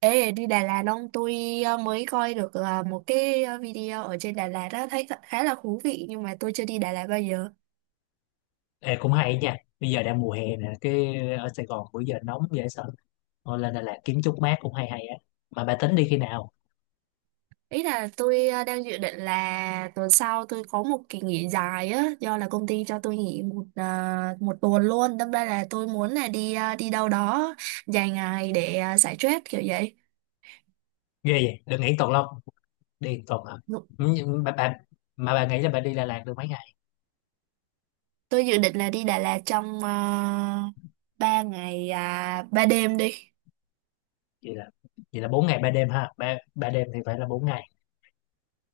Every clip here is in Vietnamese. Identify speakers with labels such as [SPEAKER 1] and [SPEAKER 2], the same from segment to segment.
[SPEAKER 1] Ê, đi Đà Lạt không? Tôi mới coi được một cái video ở trên Đà Lạt đó, thấy khá là thú vị nhưng mà tôi chưa đi Đà Lạt bao giờ.
[SPEAKER 2] Ê, cũng hay nha. Bây giờ đang mùa hè nè, cái ở Sài Gòn bữa giờ nóng dễ sợ. Thôi lên Đà Lạt kiếm chút mát cũng hay hay á. Mà bà tính đi khi nào?
[SPEAKER 1] Ý là tôi đang dự định là tuần sau tôi có một kỳ nghỉ dài á, do là công ty cho tôi nghỉ một tuần luôn. Đâm ra là tôi muốn là đi đâu đó dài ngày để giải stress kiểu vậy.
[SPEAKER 2] Ghê vậy đừng nghĩ tuần lông, đi một tuần hả?
[SPEAKER 1] Đúng.
[SPEAKER 2] Ừ, nhưng bà, mà bà nghĩ là bà đi Đà Lạt được mấy ngày?
[SPEAKER 1] Tôi dự định là đi Đà Lạt trong 3 ngày 3 đêm đi.
[SPEAKER 2] vậy là Vậy là 4 ngày 3 đêm ha, ba ba đêm thì phải là bốn ngày.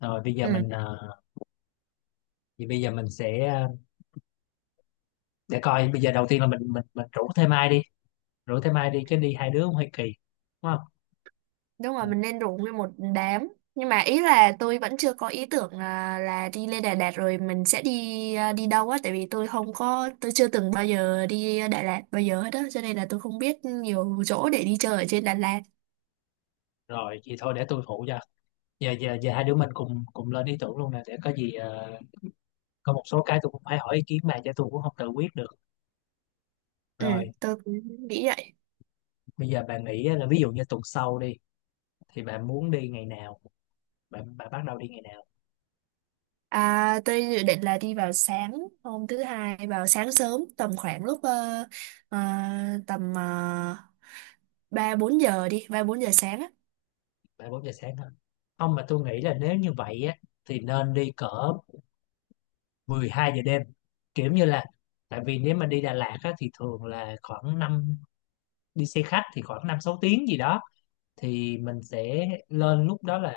[SPEAKER 2] Rồi bây giờ
[SPEAKER 1] Ừ.
[SPEAKER 2] mình thì bây giờ mình sẽ để coi. Bây giờ đầu tiên là mình rủ thêm ai đi, rủ thêm ai đi chứ đi hai đứa cũng hơi kỳ, đúng không?
[SPEAKER 1] Đúng
[SPEAKER 2] Ừ,
[SPEAKER 1] rồi, mình nên rủ nguyên một đám. Nhưng mà ý là tôi vẫn chưa có ý tưởng là đi lên Đà Lạt rồi mình sẽ đi đâu á, tại vì tôi không có tôi chưa từng bao giờ đi Đà Lạt bao giờ hết á, cho nên là tôi không biết nhiều chỗ để đi chơi ở trên Đà Lạt.
[SPEAKER 2] rồi vậy thôi để tôi phụ cho. Giờ giờ giờ hai đứa mình cùng cùng lên ý tưởng luôn nè, để có gì có một số cái tôi cũng phải hỏi ý kiến bà chứ tôi cũng không tự quyết được.
[SPEAKER 1] Ừ,
[SPEAKER 2] Rồi
[SPEAKER 1] tôi cũng nghĩ vậy.
[SPEAKER 2] bây giờ bà nghĩ á, là ví dụ như tuần sau đi thì bà muốn đi ngày nào? Bà bắt đầu đi ngày nào?
[SPEAKER 1] À, tôi dự định là đi vào sáng hôm thứ hai, vào sáng sớm tầm khoảng lúc ờ, tầm ờ, 3-4 giờ đi 3-4 giờ sáng á.
[SPEAKER 2] Bà 4 giờ sáng hả? Không, mà tôi nghĩ là nếu như vậy á thì nên đi cỡ 12 giờ đêm, kiểu như là, tại vì nếu mà đi Đà Lạt á, thì thường là khoảng năm, đi xe khách thì khoảng 5 6 tiếng gì đó. Thì mình sẽ lên lúc đó là,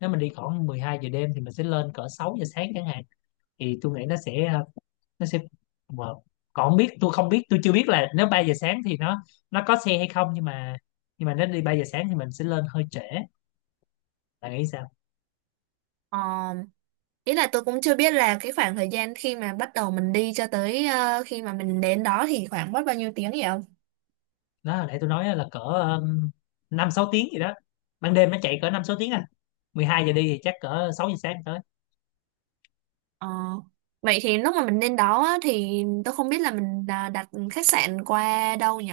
[SPEAKER 2] nếu mình đi khoảng 12 giờ đêm thì mình sẽ lên cỡ 6 giờ sáng chẳng hạn. Thì tôi nghĩ nó sẽ nó sẽ, mà còn không biết, tôi chưa biết là nếu 3 giờ sáng thì nó có xe hay không, nhưng mà nếu đi 3 giờ sáng thì mình sẽ lên hơi trễ. Bạn nghĩ sao?
[SPEAKER 1] Ờ, ý là tôi cũng chưa biết là cái khoảng thời gian khi mà bắt đầu mình đi cho tới khi mà mình đến đó thì khoảng mất bao nhiêu tiếng vậy không?
[SPEAKER 2] Đó hồi nãy tôi nói là cỡ 5 6 tiếng gì đó, ban đêm nó chạy cỡ 5 6 tiếng à, 12 giờ đi thì chắc cỡ 6 giờ sáng tới.
[SPEAKER 1] Ờ. Vậy thì lúc mà mình đến đó á, thì tôi không biết là mình đặt khách sạn qua đâu nhỉ?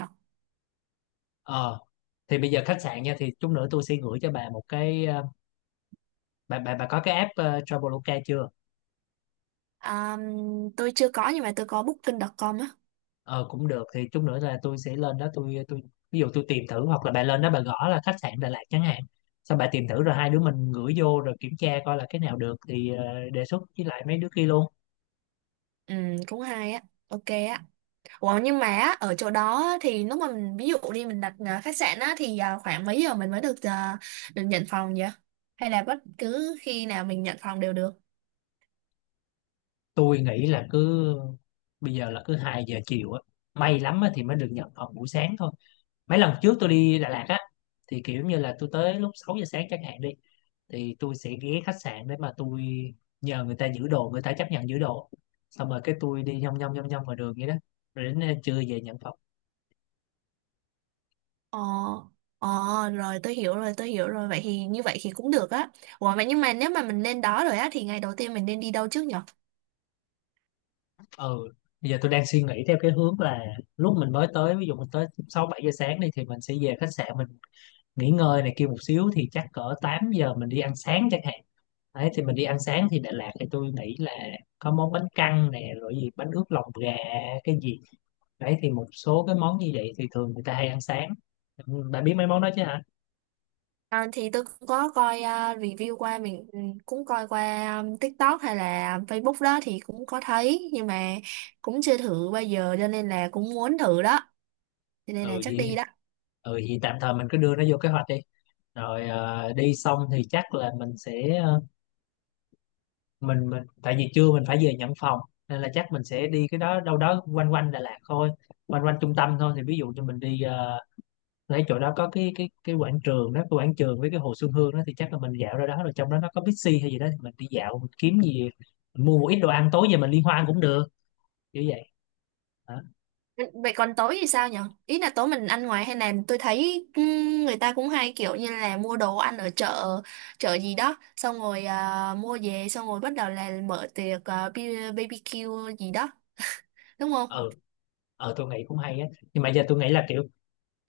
[SPEAKER 2] ờ thì bây giờ khách sạn nha, thì chút nữa tôi sẽ gửi cho bà một cái bà có cái app Traveloka chưa?
[SPEAKER 1] À, tôi chưa có nhưng mà tôi có booking.com á.
[SPEAKER 2] Ờ cũng được, thì chút nữa là tôi sẽ lên đó, tôi ví dụ tôi tìm thử, hoặc là bà lên đó bà gõ là khách sạn Đà Lạt chẳng hạn, xong bà tìm thử rồi hai đứa mình gửi vô rồi kiểm tra coi là cái nào được thì đề xuất với lại mấy đứa kia luôn.
[SPEAKER 1] Ừ, cũng hay á. Ok á. Ủa, nhưng mà á, ở chỗ đó á, thì lúc mà mình ví dụ đi, mình đặt khách sạn á, thì khoảng mấy giờ mình mới được nhận phòng vậy? Hay là bất cứ khi nào mình nhận phòng đều được?
[SPEAKER 2] Tôi nghĩ là cứ, bây giờ là cứ 2 giờ chiều á, may lắm á thì mới được nhận phòng buổi sáng thôi. Mấy lần trước tôi đi Đà Lạt á, thì kiểu như là tôi tới lúc 6 giờ sáng chẳng hạn đi, thì tôi sẽ ghé khách sạn để mà tôi nhờ người ta giữ đồ, người ta chấp nhận giữ đồ, xong rồi cái tôi đi nhông nhông nhông nhông ngoài đường vậy đó, rồi đến trưa về nhận phòng.
[SPEAKER 1] Ờ, ờ, rồi tôi hiểu rồi, tôi hiểu rồi. Vậy thì như vậy thì cũng được á. Ủa, vậy nhưng mà nếu mà mình lên đó rồi á, thì ngày đầu tiên mình nên đi đâu trước nhở?
[SPEAKER 2] Ừ, bây giờ tôi đang suy nghĩ theo cái hướng là lúc mình mới tới, ví dụ mình tới 6 7 giờ sáng đi, thì mình sẽ về khách sạn, mình nghỉ ngơi này kia một xíu, thì chắc cỡ 8 giờ mình đi ăn sáng chẳng hạn. Đấy thì mình đi ăn sáng thì Đà Lạt thì tôi nghĩ là có món bánh căn nè, rồi gì bánh ướt lòng gà cái gì, đấy thì một số cái món như vậy thì thường người ta hay ăn sáng. Ừ, bà biết mấy món đó chứ hả?
[SPEAKER 1] À, thì tôi cũng có coi review qua, mình cũng coi qua TikTok hay là Facebook đó thì cũng có thấy. Nhưng mà cũng chưa thử bao giờ cho nên là cũng muốn thử đó. Cho nên là
[SPEAKER 2] ừ
[SPEAKER 1] chắc
[SPEAKER 2] vậy
[SPEAKER 1] đi đó.
[SPEAKER 2] ừ vậy tạm thời mình cứ đưa nó vô kế hoạch đi, rồi đi xong thì chắc là mình sẽ mình, tại vì trưa mình phải về nhận phòng, nên là chắc mình sẽ đi cái đó đâu đó quanh quanh Đà Lạt thôi, quanh quanh trung tâm thôi. Thì ví dụ như mình đi lấy chỗ đó có cái cái quảng trường đó, cái quảng trường với cái hồ Xuân Hương đó, thì chắc là mình dạo ra đó, rồi trong đó nó có Bixi hay gì đó thì mình đi dạo, mình kiếm gì, mình mua một ít đồ ăn tối về mình liên hoan cũng được, kiểu vậy hả?
[SPEAKER 1] Vậy còn tối thì sao nhở? Ý là tối mình ăn ngoài hay là tôi thấy người ta cũng hay kiểu như là mua đồ ăn ở chợ chợ gì đó, xong rồi mua về xong rồi bắt đầu là mở tiệc, BBQ gì đó, đúng không?
[SPEAKER 2] Ừ, tôi nghĩ cũng hay á, nhưng mà giờ tôi nghĩ là kiểu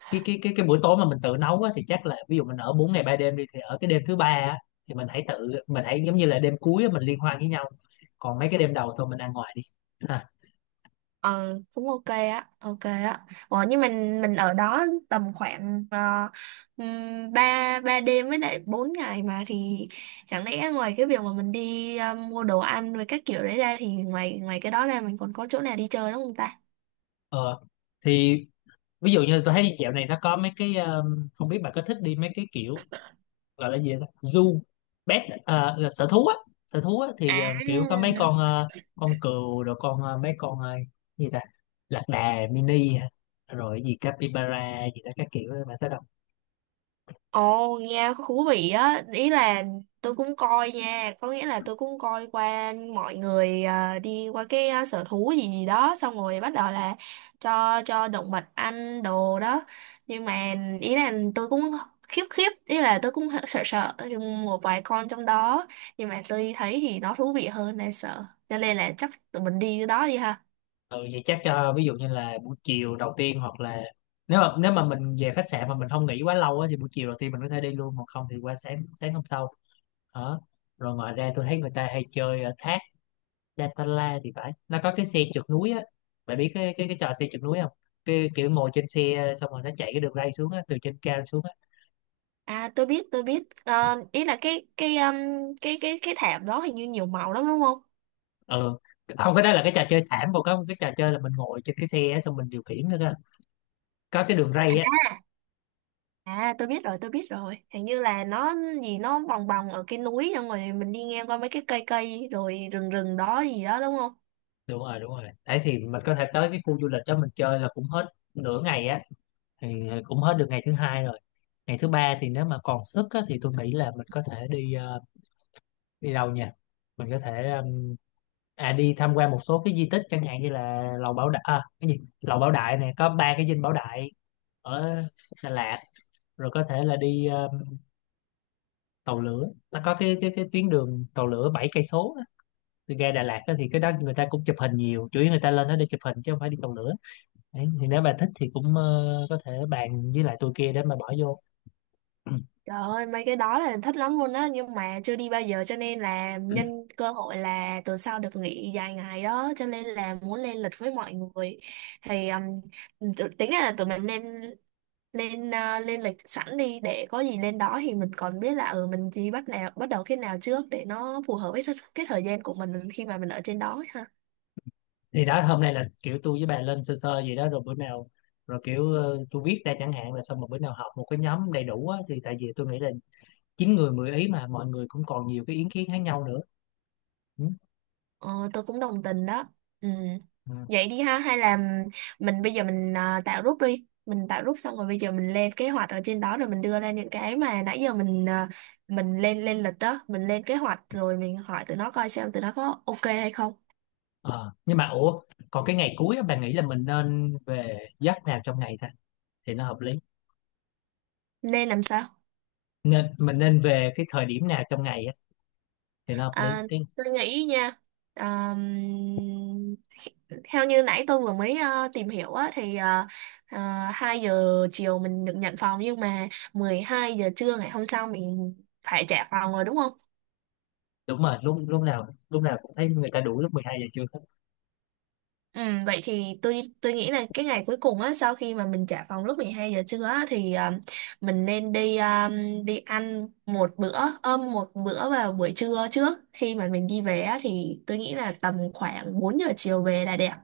[SPEAKER 2] cái buổi tối mà mình tự nấu á, thì chắc là ví dụ mình ở 4 ngày 3 đêm đi thì ở cái đêm thứ ba á, thì mình hãy giống như là đêm cuối á, mình liên hoan với nhau, còn mấy cái đêm đầu thôi mình ăn ngoài đi, ha?
[SPEAKER 1] Ờ, cũng ok á, ok á. Ủa, nhưng mình ở đó tầm khoảng 3 ba ba đêm với lại 4 ngày mà, thì chẳng lẽ ngoài cái việc mà mình đi mua đồ ăn với các kiểu đấy ra, thì ngoài ngoài cái đó ra mình còn có chỗ nào đi chơi đúng không ta?
[SPEAKER 2] Ờ thì ví dụ như tôi thấy dạo này nó có mấy cái không biết bạn có thích đi mấy cái kiểu gọi là gì đó, zoo pet à, là sở thú á? Thì
[SPEAKER 1] À,
[SPEAKER 2] kiểu có mấy con con cừu, rồi con mấy con gì ta, lạc đà mini hả? Rồi gì capybara gì đó các kiểu, bạn thấy đâu?
[SPEAKER 1] ồ, nghe có thú vị á, ý là tôi cũng coi nha, có nghĩa là tôi cũng coi qua mọi người đi qua cái sở thú gì gì đó, xong rồi bắt đầu là cho động vật ăn đồ đó, nhưng mà ý là tôi cũng khiếp khiếp, ý là tôi cũng sợ sợ một vài con trong đó, nhưng mà tôi thấy thì nó thú vị hơn là sợ, cho nên là chắc tụi mình đi cái đó đi ha.
[SPEAKER 2] Ừ, vậy chắc cho ví dụ như là buổi chiều đầu tiên, hoặc là nếu mà mình về khách sạn mà mình không nghỉ quá lâu á, thì buổi chiều đầu tiên mình có thể đi luôn, hoặc không thì qua sáng sáng hôm sau đó. Rồi ngoài ra tôi thấy người ta hay chơi ở thác Datanla thì phải, nó có cái xe trượt núi á. Bạn biết cái cái trò xe trượt núi không? Cái kiểu ngồi trên xe xong rồi nó chạy cái đường ray xuống á, từ trên cao xuống á.
[SPEAKER 1] À, tôi biết tôi biết. Ờ, ý là cái thảm đó hình như nhiều màu lắm đúng không?
[SPEAKER 2] Ừ không, cái đó là cái trò chơi thảm, còn có một cái trò chơi là mình ngồi trên cái xe á, xong mình điều khiển nữa cơ, có cái đường ray á.
[SPEAKER 1] À, tôi biết rồi, tôi biết rồi, hình như là nó gì nó bồng bồng ở cái núi xong rồi mình đi ngang qua mấy cái cây cây rồi rừng rừng đó gì đó đúng không?
[SPEAKER 2] Đúng rồi, đúng rồi, đấy thì mình có thể tới cái khu du lịch đó mình chơi là cũng hết nửa ngày á. Thì cũng hết được ngày thứ hai rồi. Ngày thứ ba thì nếu mà còn sức á, thì tôi nghĩ là mình có thể đi đi đâu nhỉ? Mình có thể à đi tham quan một số cái di tích chẳng hạn như là lầu Bảo Đại à, cái gì lầu Bảo Đại này có ba cái dinh Bảo Đại ở Đà Lạt. Rồi có thể là đi tàu lửa, nó có cái cái tuyến đường tàu lửa 7 cây số á. Từ ga Đà Lạt á, thì cái đó người ta cũng chụp hình nhiều, chủ yếu người ta lên đó để chụp hình chứ không phải đi tàu lửa. Đấy, thì nếu bà thích thì cũng có thể bàn với lại tôi kia để mà bỏ vô.
[SPEAKER 1] Trời ơi, mấy cái đó là thích lắm luôn á, nhưng mà chưa đi bao giờ cho nên là nhân cơ hội là tuần sau được nghỉ dài ngày đó cho nên là muốn lên lịch với mọi người, thì tính ra là tụi mình nên lên lịch sẵn đi để có gì lên đó thì mình còn biết là mình chỉ bắt đầu cái nào trước để nó phù hợp với cái thời gian của mình khi mà mình ở trên đó ấy ha.
[SPEAKER 2] Thì đó hôm nay là kiểu tôi với bà lên sơ sơ gì đó rồi bữa nào, rồi kiểu tôi viết ra chẳng hạn, là xong một bữa nào họp một cái nhóm đầy đủ á, thì tại vì tôi nghĩ là chín người mười ý, mà mọi người cũng còn nhiều cái ý kiến khác nhau nữa. Ừ.
[SPEAKER 1] Ờ, tôi cũng đồng tình đó. Ừ.
[SPEAKER 2] Ừ.
[SPEAKER 1] Vậy đi ha, hay là mình bây giờ tạo group đi, mình tạo group xong rồi bây giờ mình lên kế hoạch ở trên đó, rồi mình đưa ra những cái mà nãy giờ mình lên lên lịch đó, mình lên kế hoạch rồi mình hỏi tụi nó coi xem tụi nó có ok hay không.
[SPEAKER 2] Ờ, nhưng mà ủa, còn cái ngày cuối á, bà nghĩ là mình nên về giấc nào trong ngày ta, thì nó hợp lý?
[SPEAKER 1] Nên làm sao?
[SPEAKER 2] Mình nên về cái thời điểm nào trong ngày á, thì nó hợp lý?
[SPEAKER 1] À,
[SPEAKER 2] Cái
[SPEAKER 1] tôi nghĩ nha à, Theo như nãy tôi vừa mới tìm hiểu á, thì ờ, 2 giờ chiều mình được nhận phòng nhưng mà 12 giờ trưa ngày hôm sau mình phải trả phòng rồi đúng không?
[SPEAKER 2] đúng rồi, lúc lúc nào cũng thấy người ta đủ lúc 12 giờ trưa.
[SPEAKER 1] Ừ, vậy thì tôi nghĩ là cái ngày cuối cùng á, sau khi mà mình trả phòng lúc 12 giờ trưa á, mình nên đi ăn một bữa ôm một bữa vào buổi trưa trước khi mà mình đi về á, thì tôi nghĩ là tầm khoảng 4 giờ chiều về là đẹp.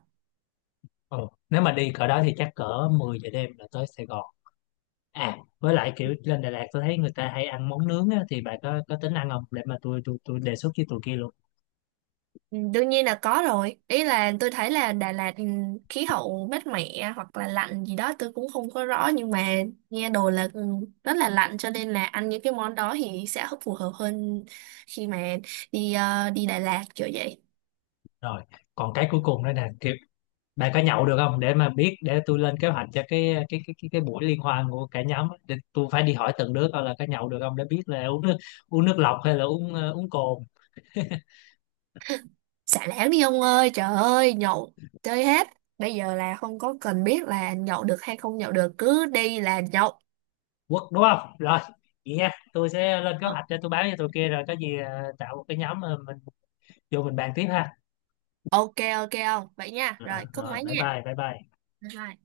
[SPEAKER 2] Ừ. Nếu mà đi cỡ đó thì chắc cỡ 10 giờ đêm là tới Sài Gòn. À, với lại kiểu lên Đà Lạt tôi thấy người ta hay ăn món nướng á, thì bà có tính ăn không? Để mà tôi đề xuất với tụi kia luôn.
[SPEAKER 1] Ừ, đương nhiên là có rồi. Ý là tôi thấy là Đà Lạt, khí hậu mát mẻ hoặc là lạnh gì đó tôi cũng không có rõ nhưng mà nghe đồn là rất là lạnh cho nên là ăn những cái món đó thì sẽ phù hợp hơn khi mà đi Đà Lạt kiểu vậy.
[SPEAKER 2] Rồi, còn cái cuối cùng đó nè, kiểu bà có nhậu được không? Để mà biết, để tôi lên kế hoạch cho cái buổi liên hoan của cả nhóm á. Để tôi phải đi hỏi từng đứa coi là có nhậu được không, để biết là uống nước lọc hay là uống uống cồn.
[SPEAKER 1] Xả láng đi ông ơi, trời ơi, nhậu chơi hết. Bây giờ là không có cần biết là nhậu được hay không nhậu được, cứ đi là nhậu.
[SPEAKER 2] Quất đúng không? Rồi, vậy nha. Tôi sẽ lên kế
[SPEAKER 1] Ờ,
[SPEAKER 2] hoạch, cho tôi báo cho tụi kia rồi có gì tạo một cái nhóm, mình vô mình bàn tiếp ha.
[SPEAKER 1] ok ok không? Vậy nha.
[SPEAKER 2] Ờ,
[SPEAKER 1] Rồi, cúp
[SPEAKER 2] rồi
[SPEAKER 1] máy
[SPEAKER 2] bye
[SPEAKER 1] nha.
[SPEAKER 2] bye bye bye
[SPEAKER 1] Bye bye.